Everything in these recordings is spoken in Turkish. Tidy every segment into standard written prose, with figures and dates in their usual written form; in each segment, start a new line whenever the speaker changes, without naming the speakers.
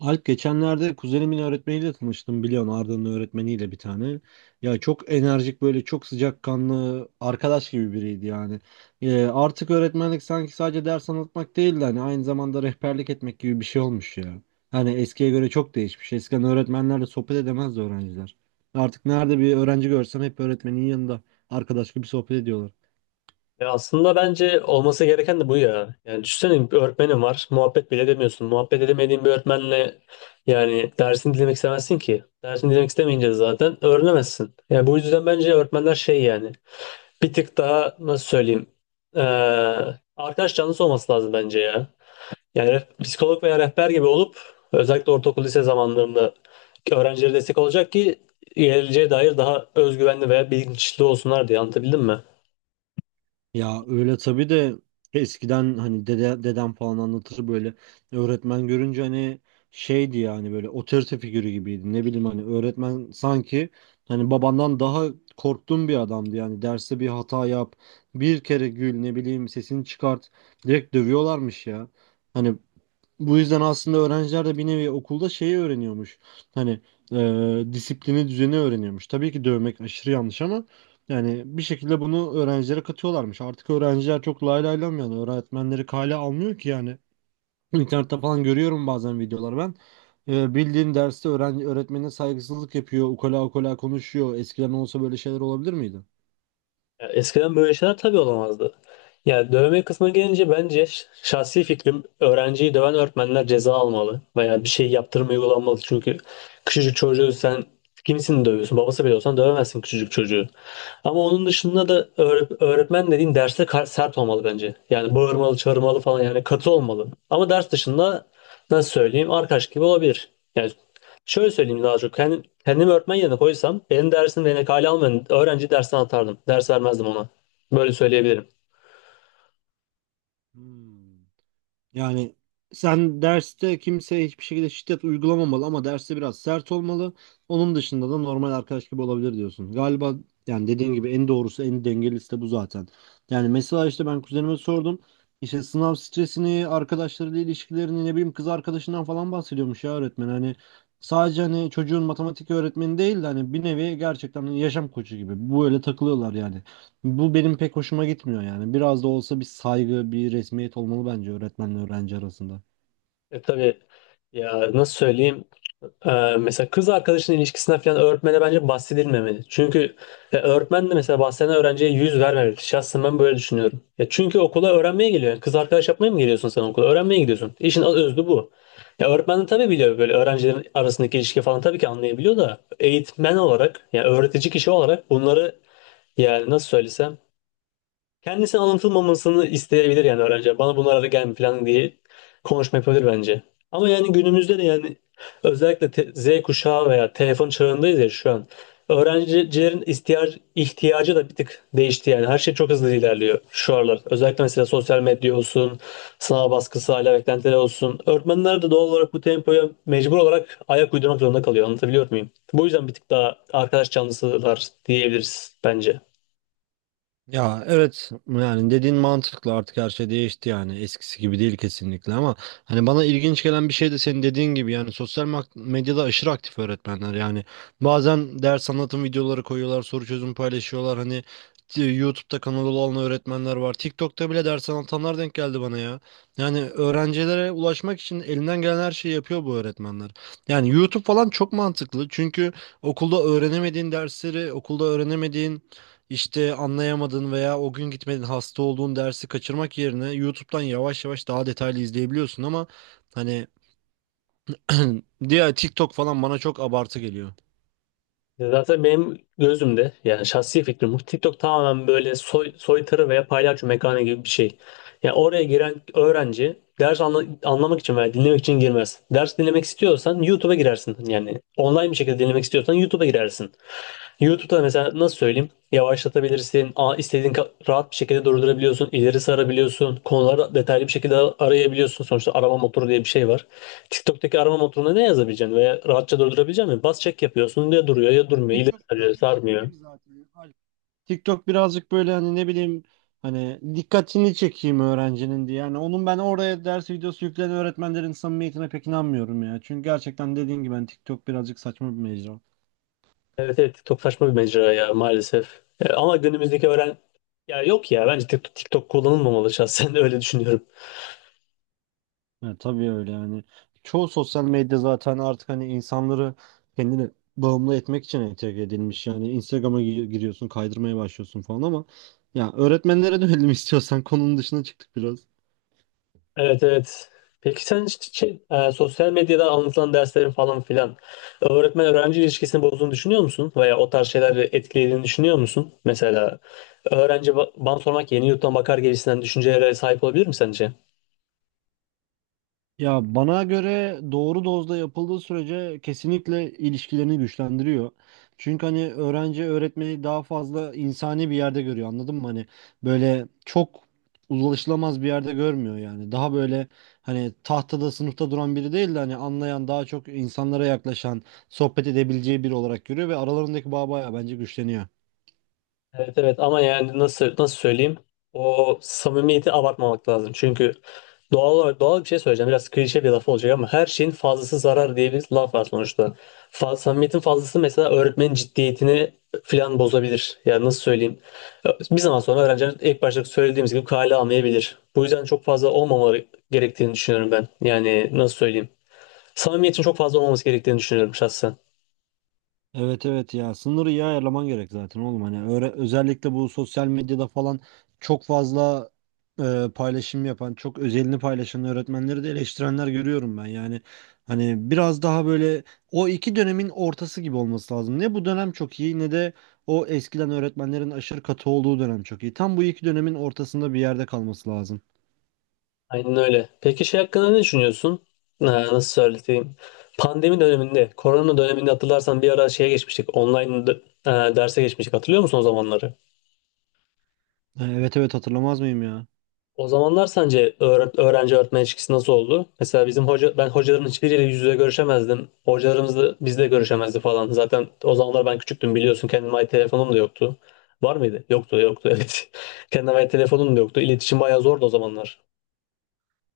Alp, geçenlerde kuzenimin öğretmeniyle tanıştım, biliyorsun, Arda'nın öğretmeniyle bir tane. Ya çok enerjik, böyle çok sıcakkanlı, arkadaş gibi biriydi yani. Artık öğretmenlik sanki sadece ders anlatmak değil de hani aynı zamanda rehberlik etmek gibi bir şey olmuş ya. Hani eskiye göre çok değişmiş. Eskiden öğretmenlerle sohbet edemezdi öğrenciler. Artık nerede bir öğrenci görsem hep öğretmenin yanında arkadaş gibi sohbet ediyorlar.
Ya aslında bence olması gereken de bu ya. Yani düşünsene bir öğretmenin var. Muhabbet bile edemiyorsun. Muhabbet edemediğin bir öğretmenle yani dersini dinlemek istemezsin ki. Dersini dinlemek istemeyince de zaten öğrenemezsin. Yani bu yüzden bence öğretmenler şey yani bir tık daha nasıl söyleyeyim ee, arkadaş canlısı olması lazım bence ya. Yani psikolog veya rehber gibi olup özellikle ortaokul lise zamanlarında öğrencilere destek olacak ki geleceğe dair daha özgüvenli veya bilinçli olsunlar diye anlatabildim mi?
Ya öyle tabii de eskiden hani dede, dedem falan anlatır böyle, öğretmen görünce hani şeydi yani, böyle otorite figürü gibiydi, ne bileyim, hani öğretmen sanki hani babandan daha korktuğum bir adamdı yani. Derste bir hata yap, bir kere gül, ne bileyim, sesini çıkart, direkt dövüyorlarmış ya. Hani bu yüzden aslında öğrenciler de bir nevi okulda şeyi öğreniyormuş. Hani disiplini, düzeni öğreniyormuş. Tabii ki dövmek aşırı yanlış ama yani bir şekilde bunu öğrencilere katıyorlarmış. Artık öğrenciler çok lay lay lam, yani öğretmenleri kale almıyor ki yani. İnternette falan görüyorum bazen videolar ben. Bildiğin derste öğrenci öğretmenine saygısızlık yapıyor, ukala ukala konuşuyor. Eskiden olsa böyle şeyler olabilir miydi?
Ya eskiden böyle şeyler tabii olamazdı. Yani dövme kısmına gelince bence şahsi fikrim öğrenciyi döven öğretmenler ceza almalı veya bir şey yaptırım uygulanmalı. Çünkü küçücük çocuğu sen kimsin dövüyorsun? Babası bile olsan dövemezsin küçücük çocuğu. Ama onun dışında da öğretmen dediğin derste sert olmalı bence. Yani bağırmalı, çağırmalı falan yani katı olmalı. Ama ders dışında nasıl söyleyeyim arkadaş gibi olabilir. Yani şöyle söyleyeyim daha çok. Kendim, kendimi öğretmen yerine koysam benim dersim ve kale almayan öğrenci dersten atardım. Ders vermezdim ona. Böyle söyleyebilirim.
Hmm. Yani sen derste kimseye hiçbir şekilde şiddet uygulamamalı ama derste biraz sert olmalı. Onun dışında da normal arkadaş gibi olabilir diyorsun. Galiba yani dediğin gibi en doğrusu, en dengelisi de bu zaten. Yani mesela işte ben kuzenime sordum. İşte sınav stresini, arkadaşlarıyla ilişkilerini, ne bileyim, kız arkadaşından falan bahsediyormuş ya öğretmen. Hani sadece hani çocuğun matematik öğretmeni değil de hani bir nevi gerçekten yaşam koçu gibi. Bu öyle takılıyorlar yani. Bu benim pek hoşuma gitmiyor yani. Biraz da olsa bir saygı, bir resmiyet olmalı bence öğretmenle öğrenci arasında.
Tabii ya nasıl söyleyeyim? E, mesela kız arkadaşının ilişkisine falan öğretmene bence bahsedilmemeli. Çünkü öğretmen de mesela bahseden öğrenciye yüz vermemeli. Şahsen ben böyle düşünüyorum. Ya çünkü okula öğrenmeye geliyor. Yani kız arkadaş yapmaya mı geliyorsun sen okula? Öğrenmeye gidiyorsun. İşin özü bu. Ya öğretmen de tabii biliyor böyle öğrencilerin arasındaki ilişki falan tabii ki anlayabiliyor da eğitmen olarak yani öğretici kişi olarak bunları yani nasıl söylesem kendisi anlatılmamasını isteyebilir yani öğrenci. Bana bunlara da gelme falan diye konuşma yapabilir bence. Ama yani günümüzde de yani özellikle Z kuşağı veya telefon çağındayız ya şu an. Öğrencilerin ihtiyacı da bir tık değişti yani. Her şey çok hızlı ilerliyor şu aralar. Özellikle mesela sosyal medya olsun, sınav baskısı, aile beklentileri olsun. Öğretmenler de doğal olarak bu tempoya mecbur olarak ayak uydurmak zorunda kalıyor. Anlatabiliyor muyum? Bu yüzden bir tık daha arkadaş canlısılar diyebiliriz bence.
Ya evet, yani dediğin mantıklı, artık her şey değişti, yani eskisi gibi değil kesinlikle. Ama hani bana ilginç gelen bir şey de senin dediğin gibi, yani sosyal medyada aşırı aktif öğretmenler yani. Bazen ders anlatım videoları koyuyorlar, soru çözüm paylaşıyorlar. Hani YouTube'da kanalı olan öğretmenler var, TikTok'ta bile ders anlatanlar denk geldi bana ya. Yani öğrencilere ulaşmak için elinden gelen her şeyi yapıyor bu öğretmenler. Yani YouTube falan çok mantıklı çünkü okulda öğrenemediğin dersleri, okulda öğrenemediğin, işte anlayamadın veya o gün gitmedin, hasta olduğun dersi kaçırmak yerine YouTube'dan yavaş yavaş daha detaylı izleyebiliyorsun. Ama hani diğer, TikTok falan bana çok abartı geliyor.
Ya zaten benim gözümde yani şahsi fikrim bu. TikTok tamamen böyle soytarı veya paylaşım mekanı gibi bir şey. Yani oraya giren öğrenci ders anlamak için veya dinlemek için girmez. Ders dinlemek istiyorsan YouTube'a girersin. Yani online bir şekilde dinlemek istiyorsan YouTube'a girersin. YouTube'da mesela nasıl söyleyeyim? Yavaşlatabilirsin, istediğin rahat bir şekilde durdurabiliyorsun, ileri sarabiliyorsun, konuları detaylı bir şekilde arayabiliyorsun. Sonuçta arama motoru diye bir şey var. TikTok'taki arama motoruna ne yazabileceksin veya rahatça durdurabileceksin mi? Bas çek yapıyorsun ya duruyor ya durmuyor, ileri
TikTok
sarıyor,
birazcık şey
sarmıyor.
gibi zaten, Alp. TikTok birazcık böyle, hani ne bileyim, hani dikkatini çekeyim öğrencinin diye. Yani onun, ben oraya ders videosu yükleyen öğretmenlerin samimiyetine pek inanmıyorum ya. Çünkü gerçekten dediğim gibi, ben TikTok birazcık saçma bir mecra.
Evet evet, TikTok saçma bir mecra ya maalesef. Ama günümüzdeki öğren... Ya yok ya, bence TikTok kullanılmamalı şahsen öyle düşünüyorum.
Ya tabii öyle yani. Çoğu sosyal medya zaten artık hani insanları kendine bağımlı etmek için entegre edilmiş. Yani Instagram'a giriyorsun, kaydırmaya başlıyorsun falan. Ama ya, öğretmenlere dönelim istiyorsan, konunun dışına çıktık biraz.
Evet evet. Peki sen hiç şey, sosyal medyada anlatılan derslerin falan filan öğretmen öğrenci ilişkisini bozduğunu düşünüyor musun? Veya o tarz şeyleri etkilediğini düşünüyor musun? Mesela öğrenci bana sormak yeni yurttan bakar gibisinden düşüncelere sahip olabilir mi sence?
Ya bana göre doğru dozda yapıldığı sürece kesinlikle ilişkilerini güçlendiriyor. Çünkü hani öğrenci öğretmeni daha fazla insani bir yerde görüyor, anladın mı? Hani böyle çok ulaşılamaz bir yerde görmüyor yani. Daha böyle hani tahtada, sınıfta duran biri değil de hani anlayan, daha çok insanlara yaklaşan, sohbet edebileceği biri olarak görüyor ve aralarındaki bağ bayağı bence güçleniyor.
Evet evet, ama yani nasıl söyleyeyim? O samimiyeti abartmamak lazım. Çünkü doğal olarak doğal bir şey söyleyeceğim. Biraz klişe bir laf olacak ama her şeyin fazlası zarar diye bir laf var sonuçta. Samimiyetin fazlası mesela öğretmenin ciddiyetini filan bozabilir. Yani nasıl söyleyeyim? Bir zaman sonra öğrenciler ilk başta söylediğimiz gibi kale almayabilir. Bu yüzden çok fazla olmamaları gerektiğini düşünüyorum ben. Yani nasıl söyleyeyim? Samimiyetin çok fazla olmaması gerektiğini düşünüyorum şahsen.
Evet, evet, ya sınırı iyi ayarlaman gerek zaten oğlum, hani öyle. Özellikle bu sosyal medyada falan çok fazla paylaşım yapan, çok özelini paylaşan öğretmenleri de eleştirenler görüyorum ben. Yani hani biraz daha böyle o iki dönemin ortası gibi olması lazım. Ne bu dönem çok iyi ne de o eskiden öğretmenlerin aşırı katı olduğu dönem çok iyi. Tam bu iki dönemin ortasında bir yerde kalması lazım.
Aynen öyle. Peki şey hakkında ne düşünüyorsun? Ha, nasıl söyleyeyim? Pandemi döneminde, korona döneminde hatırlarsan bir ara şeye geçmiştik. Online derse geçmiştik. Hatırlıyor musun o zamanları?
Evet, evet, hatırlamaz mıyım ya.
O zamanlar sence öğrenci öğretmen ilişkisi nasıl oldu? Mesela bizim hoca ben hocaların hiçbiriyle yüz yüze görüşemezdim. Hocalarımız da bizle görüşemezdi falan. Zaten o zamanlar ben küçüktüm biliyorsun. Kendime ait telefonum da yoktu. Var mıydı? Yoktu, yoktu evet. Kendime ait telefonum da yoktu. İletişim bayağı zordu o zamanlar.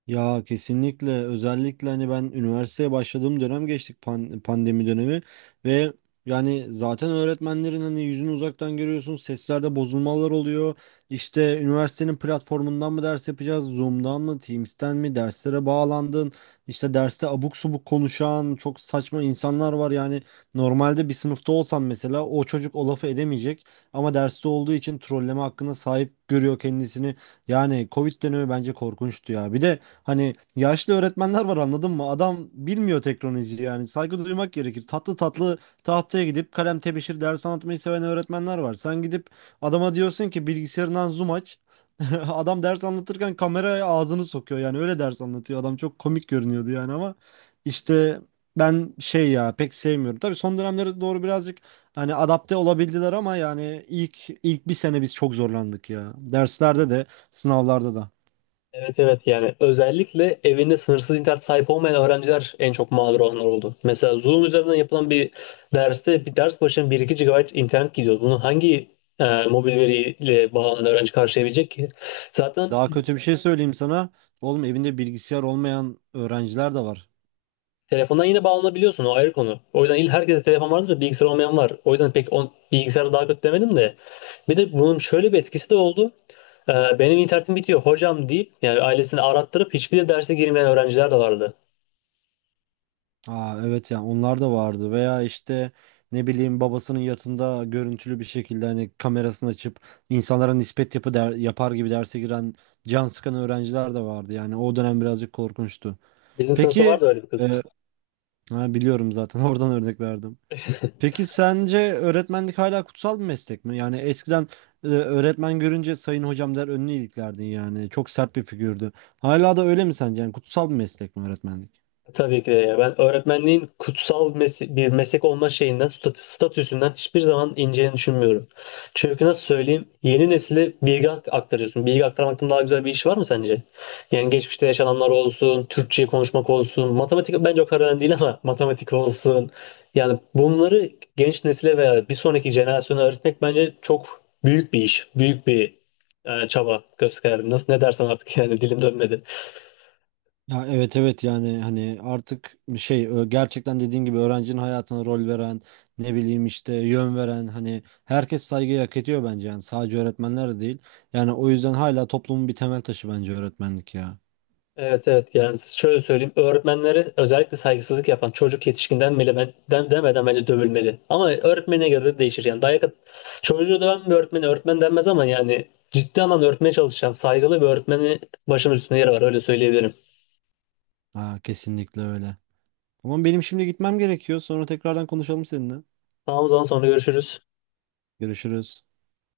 Ya kesinlikle, özellikle hani ben üniversiteye başladığım dönem geçtik pandemi dönemi. Ve yani zaten öğretmenlerin hani yüzünü uzaktan görüyorsun, seslerde bozulmalar oluyor, işte üniversitenin platformundan mı ders yapacağız, Zoom'dan mı, Teams'ten mi derslere bağlandın, işte derste abuk subuk konuşan çok saçma insanlar var yani. Normalde bir sınıfta olsan mesela o çocuk o lafı edemeyecek ama derste olduğu için trolleme hakkına sahip görüyor kendisini. Yani Covid dönemi bence korkunçtu ya. Bir de hani yaşlı öğretmenler var, anladın mı? Adam bilmiyor teknolojiyi yani. Saygı duymak gerekir. Tatlı tatlı tahtaya gidip kalem, tebeşir ders anlatmayı seven öğretmenler var. Sen gidip adama diyorsun ki bilgisayarından Zoom aç. Adam ders anlatırken kameraya ağzını sokuyor, yani öyle ders anlatıyor. Adam çok komik görünüyordu yani. Ama işte ben şey, ya pek sevmiyorum. Tabii son dönemlere doğru birazcık hani adapte olabildiler ama yani ilk bir sene biz çok zorlandık ya. Derslerde de sınavlarda da.
Evet evet, yani özellikle evinde sınırsız internet sahip olmayan öğrenciler en çok mağdur olanlar oldu. Mesela Zoom üzerinden yapılan bir derste bir ders başına bir iki gigabayt internet gidiyor. Bunu hangi mobil veriyle bağlanan öğrenci karşılayabilecek ki? Zaten
Daha kötü bir şey söyleyeyim sana. Oğlum, evinde bilgisayar olmayan öğrenciler de var.
telefondan yine bağlanabiliyorsun, o ayrı konu. O yüzden il herkese telefon vardır da bilgisayar olmayan var. O yüzden pek bilgisayarı daha kötü demedim de. Bir de bunun şöyle bir etkisi de oldu. E, benim internetim bitiyor hocam deyip yani ailesini arattırıp hiçbir derse girmeyen öğrenciler de vardı.
Aa evet, yani onlar da vardı. Veya işte, ne bileyim, babasının yatında görüntülü bir şekilde hani kamerasını açıp insanlara nispet yapar gibi derse giren, can sıkan öğrenciler de vardı. Yani o dönem birazcık korkunçtu.
Bizim sınıfta
Peki
vardı öyle bir
e,
kız.
ha, biliyorum zaten, oradan örnek verdim. Peki sence öğretmenlik hala kutsal bir meslek mi? Yani eskiden öğretmen görünce sayın hocam der, önünü iliklerdin yani. Çok sert bir figürdü. Hala da öyle mi sence? Yani kutsal bir meslek mi öğretmenlik?
Tabii ki de ya. Ben öğretmenliğin kutsal bir meslek olma şeyinden, statüsünden hiçbir zaman ineceğini düşünmüyorum. Çünkü nasıl söyleyeyim, yeni nesile bilgi aktarıyorsun. Bilgi aktarmaktan daha güzel bir iş var mı sence? Yani geçmişte yaşananlar olsun, Türkçe konuşmak olsun, matematik bence o kadar önemli değil ama matematik olsun. Yani bunları genç nesile veya bir sonraki jenerasyona öğretmek bence çok büyük bir iş, büyük bir çaba gösterdim. Nasıl ne dersen artık yani dilim dönmedi.
Ya evet, evet, yani hani artık şey, gerçekten dediğin gibi öğrencinin hayatına rol veren, ne bileyim işte yön veren, hani herkes saygıyı hak ediyor bence, yani sadece öğretmenler de değil. Yani o yüzden hala toplumun bir temel taşı bence öğretmenlik ya.
Evet evet, yani şöyle söyleyeyim öğretmenlere özellikle saygısızlık yapan çocuk yetişkinden bile demeden bence dövülmeli. Ama öğretmene göre de değişir yani çocuğu döven bir öğretmeni öğretmen denmez ama yani ciddi anlamda öğretmeye çalışan saygılı bir öğretmenin başımız üstünde yeri var, öyle söyleyebilirim.
Ha, kesinlikle öyle. Ama benim şimdi gitmem gerekiyor. Sonra tekrardan konuşalım seninle.
Tamam, o zaman sonra görüşürüz.
Görüşürüz.